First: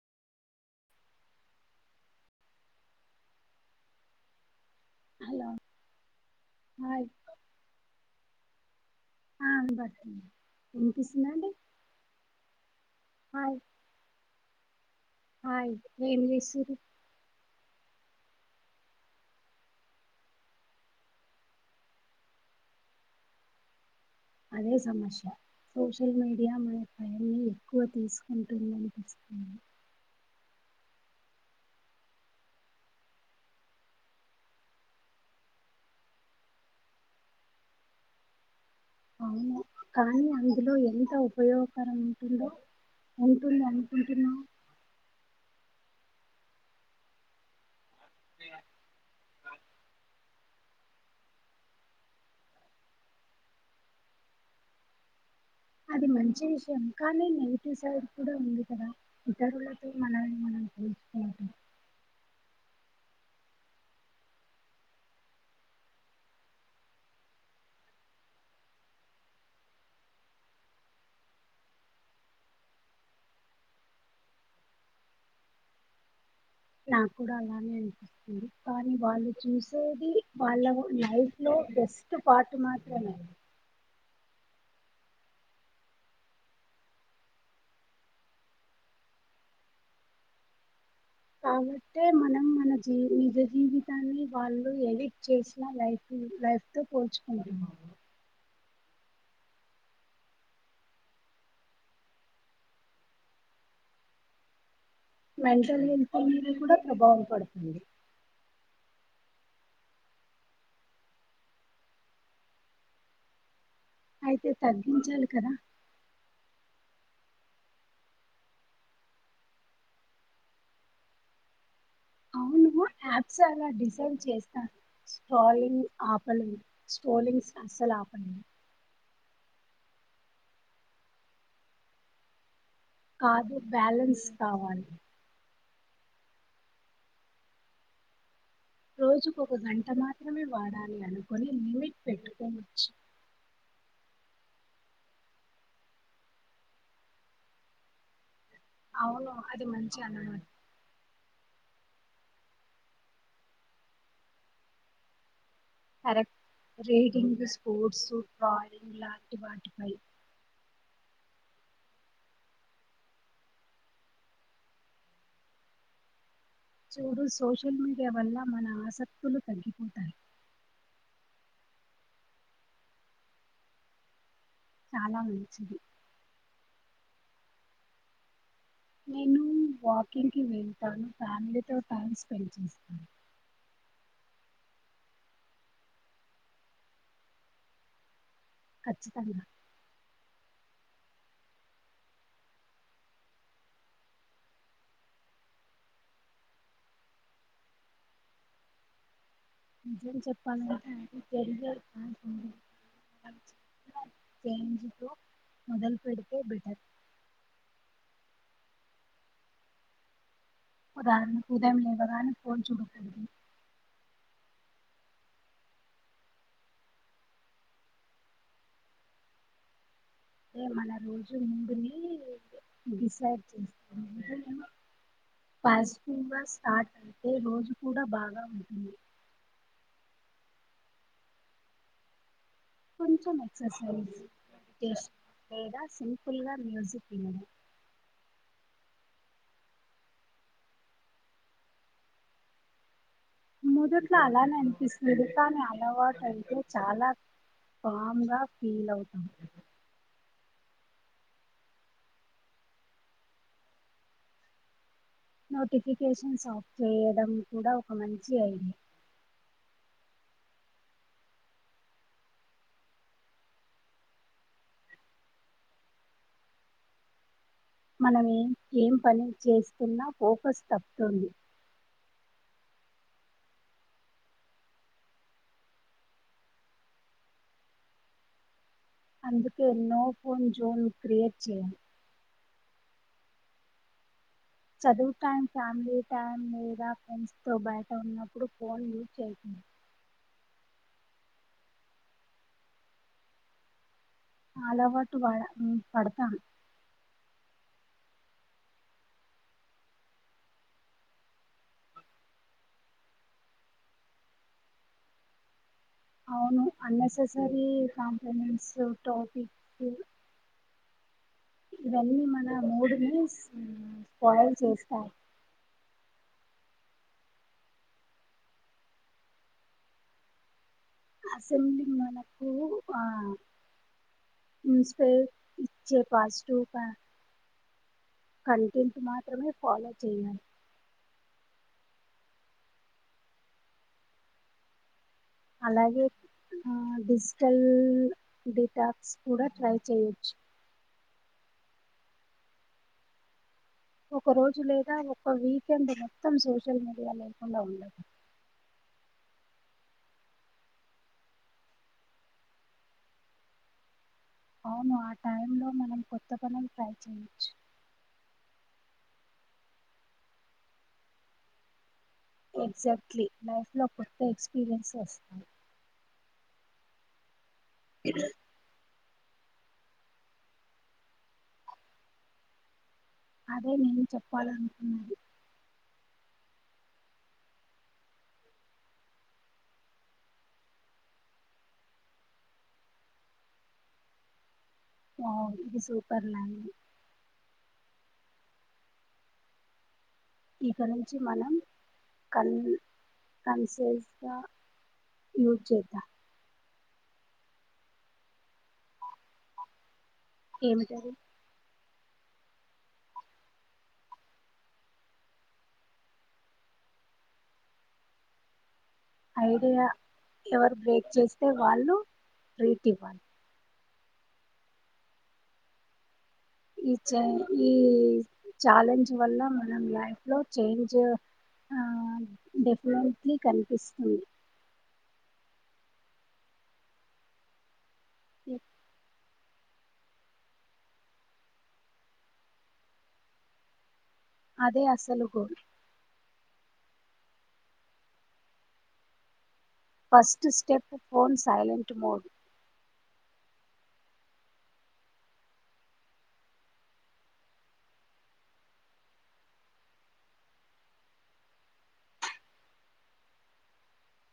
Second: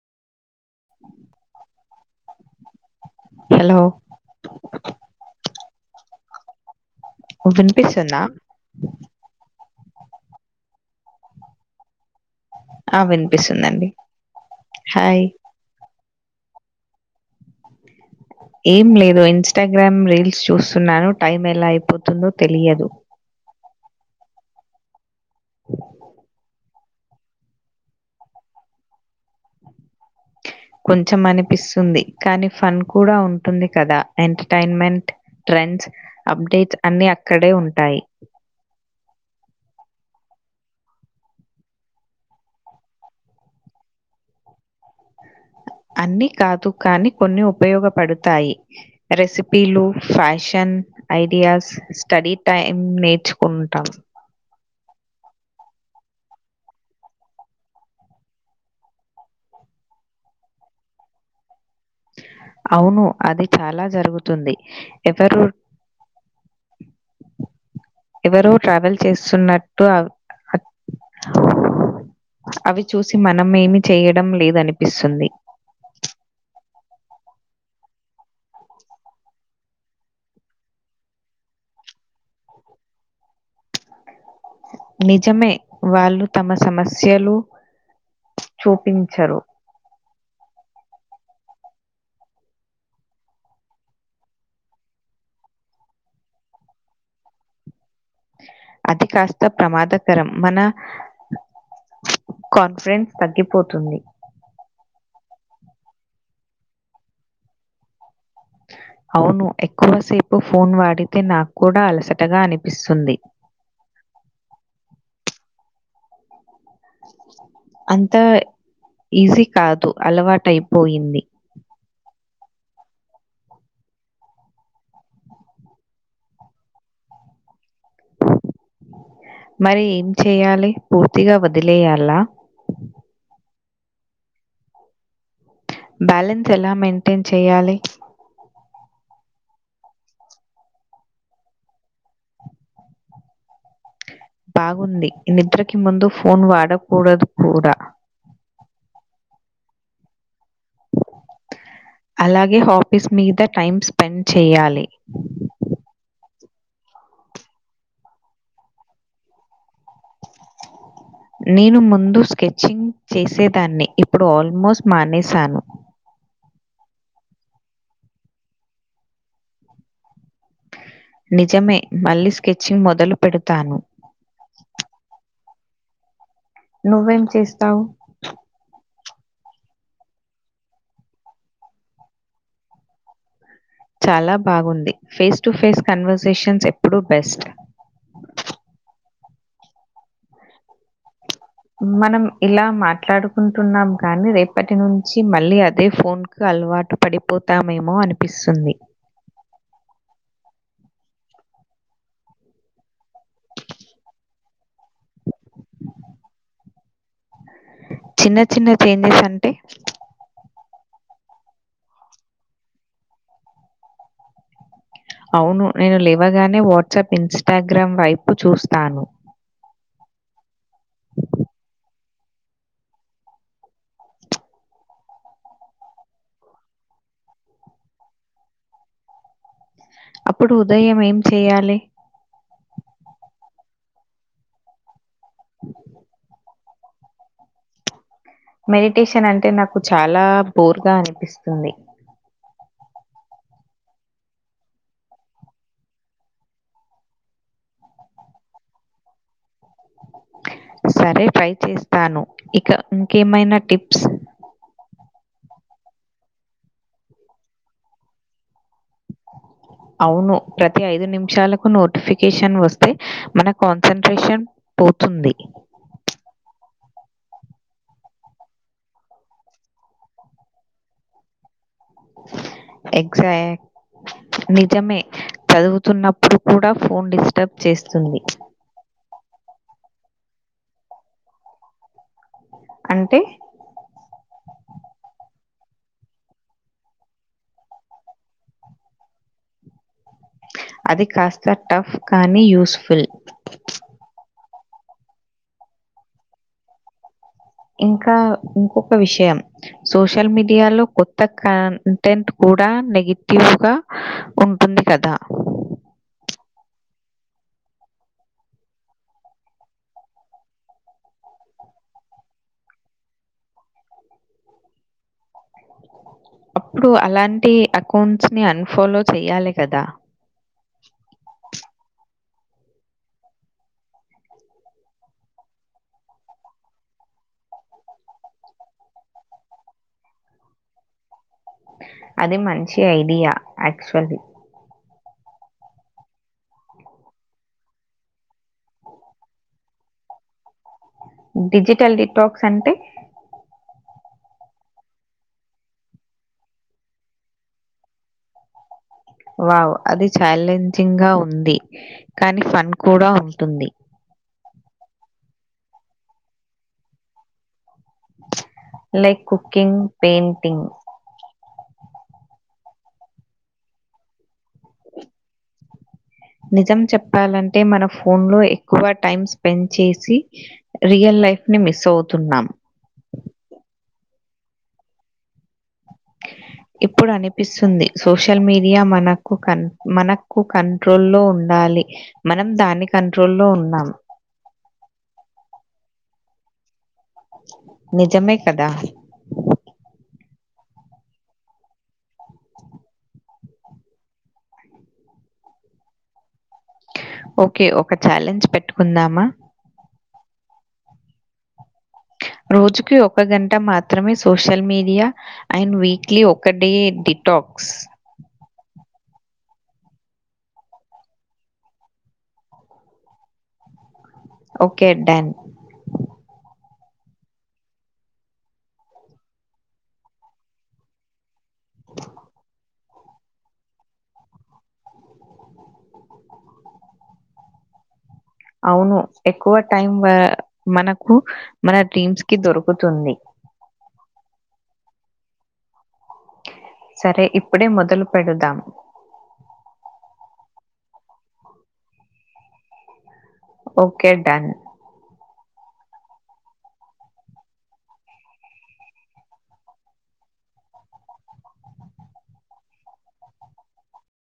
Hello hello hi విన్పిస్తుందా ఆ వినబడుతుంది. విన్పిస్తుందా అండి. ఆ హాయ్ వినిపిస్తుందండి. హాయ్ ఏం చేసుర్రు ఏం లేదు ఇన్స్టాగ్రామ్ రీల్స్ చూస్తున్నాను టైం ఎలా అయిపోతుందో తెలియదు అదే సమష్ సోషల్ మీడియా మ అవన్ని ఎక్కువ తీసుకుంటుందనిపిస్తుంది కొంచెం అనిపిస్తుంది కానీ ఫన్ కూడా ఉంటుంది కదా ఎంటర్టైన్మెంట్ ట్రెండ్స్ అప్డేట్స్ అన్ని అక్కడే ఉంటాయి అవును కానీ అందులో ఎంత ఉపయోగకరం ఉంటుందో ఉంటుంది అనుకుంటున్నావ్ అన్ని కాదు కానీ కొన్ని ఉపయోగ పడుతాయి రెసిపీలు ఫ్యాషన్ ఐడియాస్ స్టడీ టైం నేర్చుకుంటాం అది మంచి విషయం కానీ నెగిటివ్ సైడ్ కూడా ఉంది కదా ఇతరులతో మనల్ని మనం పోల్చుకుంటాం అవును అది చాలా జరుగుతుంది ఎవరు ఎవరో ట్రావెల్ చేస్తున్నట్టు అ అవి చూసి మనం ఏమి చేయడం లేదనిపిస్తుంది నాకు కూడా అలానే అన్పిస్తుంది కానీ వాళ్ళు చూసేది వాళ్ళ లైఫ్ లో బెస్ట్ పార్ట్ మాత్రమే నిజమే వాళ్ళు తమ సమస్యలు చూపించరు కాబట్టే మనం మన జీ నిజ జీవితాన్ని వాళ్ళు ఎడిట్ చేసిన లైఫు లైఫ్ తో పోల్చుకుంటాం అది కాస్త ప్రమాదకరం మన కాన్ఫిడెన్స్ తగ్గిపోతుంది మెంటల్ హెల్త్ పైనిది కూడా ప్రభావ పడుతుంది అవును ఎక్కువసేపు ఫోన్ వాడితే నాకు కూడా అలసటగా అనిపిస్తుంది అయితే తగ్గించాలి కదా అంతా ఈజీ కాదు అలవాటైపోయింది అవును యాప్స్ అలా డిజైన్ చేస్తారు స్ట్రోలింగ్ ఆపలేం స్ట్రోలింగ్స్ అస్సలు ఆపలేం మరి ఏం చేయాలి పూర్తిగా వదిలేయాలా కాదు బ్యాలన్స్ కావాలి బ్యాలెన్స్ ఎలా మెయింటైన్ చెయ్యాలి రోజుకు ఒక గంట మాత్రమే వాడాలి అనుకొని లిమిట్ పెట్టుకోవచ్చు బాగుంది నిద్రకి ముందు ఫోన్ వాడకూడదు కూడా అవును అది మంచి అన్నమా అలాగే ఆఫీస్ మీద టైం స్పెండ్ చేయాలి రీడింగ్ స్పోర్ట్స్ [inaudible] లాంటి వాటిపై నేను ముందు స్కెచ్చింగ్ చేసేదాన్ని ఇప్పుడు ఆల్మోస్ట్ మానేశాను చూడు సోషల్ మీడియా వల్ల మన ఆసక్తులు తగ్గిపోతాయి నిజమే మళ్ళీ స్కెచింగ్ మొదలు పెడతాను చాలా మంచిది నువ్వేం చేస్తావు నేను వాకింగ్ వెళ్తాను ఫ్యామిలీతో టైం స్పెండ్ చేస్తాను చాలా బాగుంది ఫేస్ టు ఫేస్ కన్వర్సేషన్స్ ఎప్పుడు బెస్ట్ ఖచ్చితంగా మనం ఇలా మాట్లాడుకుంటున్నాం కాని రేపటి నుంచి మళ్ళీ అదే ఫోన్ కు అలవాటు పడిపోతామేమో అనిపిస్తుంది నిజం చెప్పాలంటే [unintelligible] మొదలు పెడితే బెటర్ చిన్న చిన్న చేంజెస్ అంటే ఉదాహరణకు ఉదయం లేవగానే ఫోన్ చూడకూడదు అవును నేను లేవగానే వాట్సాప్ ఇన్స్టాగ్రామ్ వైపు చూస్తాను అంటే మన రోజు ముందుని డిసైడ్ చేస్తారు పాజిటివ్ గా స్టార్ట్ అయితే రోజు కూడా బాగా ఉంటుంది అప్పుడు ఉదయం ఏం చెయ్యాలి కొంచెం ఎక్సర్సైజ్ మెడిటేషన్ లేదా సింపుల్గా మ్యూజిక్ వినడం మెడిటేషన్ అంటే నాకు చాలా బోర్ గా అనిపిస్తుంది మొదట్లో అలానే అనిపిస్తుంది కాని అలవాటు అయితే చాలా పామ్ గా ఫీల్ అవుతాం సరే ట్రై చేస్తాను ఇక ఇంకేమైనా టిప్స్ నోటిఫికేషన్స్ ఆఫ్ చేయడం కూడా ఒక మంచి ఐడియా అవును ప్రతి ఐదు నిమిషాలకు నోటిఫికేషన్ వస్తే మన కాన్సన్ట్రేషన్ పోతుంది మనం ఏం పని చేస్తున్నా ఫోకస్ తప్పుతుంది ఎగ్జాక్ట్ నిజమే చదువుతున్నప్పుడు కూడా ఫోన్ డిస్టర్బ్ చేస్తుంది అందుకే నో ఫోన్ జోన్ క్రియేట్ చేయను అంటే చదువు టైం ఫ్యామిలీ టైం లేదా ఫ్రెండ్స్ తో బయట ఉన్నప్పుడు ఫోన్ యూజ్ చేయకూడదు అది కాస్త టఫ్ కానీ యూజ్ఫుల్ అలవాటు పడ పడతాం ఇంకా ఇంకొక విషయం సోషల్ మీడియాలో కొత్త కంటెంట్ కూడా నెగిటివ్ ఉంటుంది కదా అవును అన్నెసెసరీ కాంప్లిమెంట్స్ టాపిక్ ఇవన్నీ మన మూడుని స్పాయిల్ చేస్తాయి అప్పుడు అలాంటి అకౌంట్స్ ని అన్ఫాలో చెయ్యాలి కదా అసెంబ్లి మనకు ఆ ఇన్స్పైర్ ఇచ్చే పాజిటివ్ కంటెంట్ మాత్రమే ఫాలో చేయాలి అది మంచి ఐడియా యాక్చువల్లీ అలాగే డిజిటల్ డేటాస్ కూడా ట్రై చేయొచ్చు డిజిటల్ డిక్ టాక్స్ అంటే ఒక రోజు లేదా ఒక వీకెండ్ మొత్తం సోషల్ మీడియా లేకుండా ఉండడం వావ్ అది ఛాలెంజింగ్ గా ఉంది కానీ ఫన్ కూడా ఉంటుంది అవును ఆ టైంలో మనం కొత్త పనులు ట్రై చేయొచ్చు like cooking painting exactly life లో కొత్త ఎక్స్పీరియన్స్ వస్తాయి నిజం చెప్పాలం అంటే మన ఫోన్ లో ఎక్కువ టైమ్ స్పెండ్ చేసి రియల్ లైఫ్ ని మిస్ అవుతున్నాం అదే నేను చెప్పాలనుకున్నది ఇప్పుడు అనిపిస్తుంది సోషల్ మీడియా మనకు క మనకు కంట్రోల్ లో ఉండాలి మనం దాన్ని కంట్రో లో ఉన్నాం ఓ ఇది సూపర్ల నిజమే కదా ఇక నుంచి మనం కన్ కన్సెల్ఫ్ గా యూజ్ చేద్దా ఓకే ఒక ఛాలెంజ్ పెట్టుకుందామా ఏమిటది రోజుకి ఒక గంట మాత్రమే సోషల్ మీడియా అండ్ వీక్లీ ఒక డే డిటాక్స్ ఐడియా ఎవరు బ్రేక్ చేస్తే వాళ్ళు ట్రీట్ ఇవ్వాలి ఓకే డన్ ఈ చే ఈ ఛాలెంజ్ వల్ల మనం లైఫ్ లో చేంజ్ డెఫెనెట్లీ కన్పిస్తుంది అవును ఎక్కువ టైం మనకు మన డ్రీమ్స్ కి దొరుకుతుంది అదే అసలుకు సరే ఇప్పుడే మొదలు పెడదాం first step phone silent mode okay done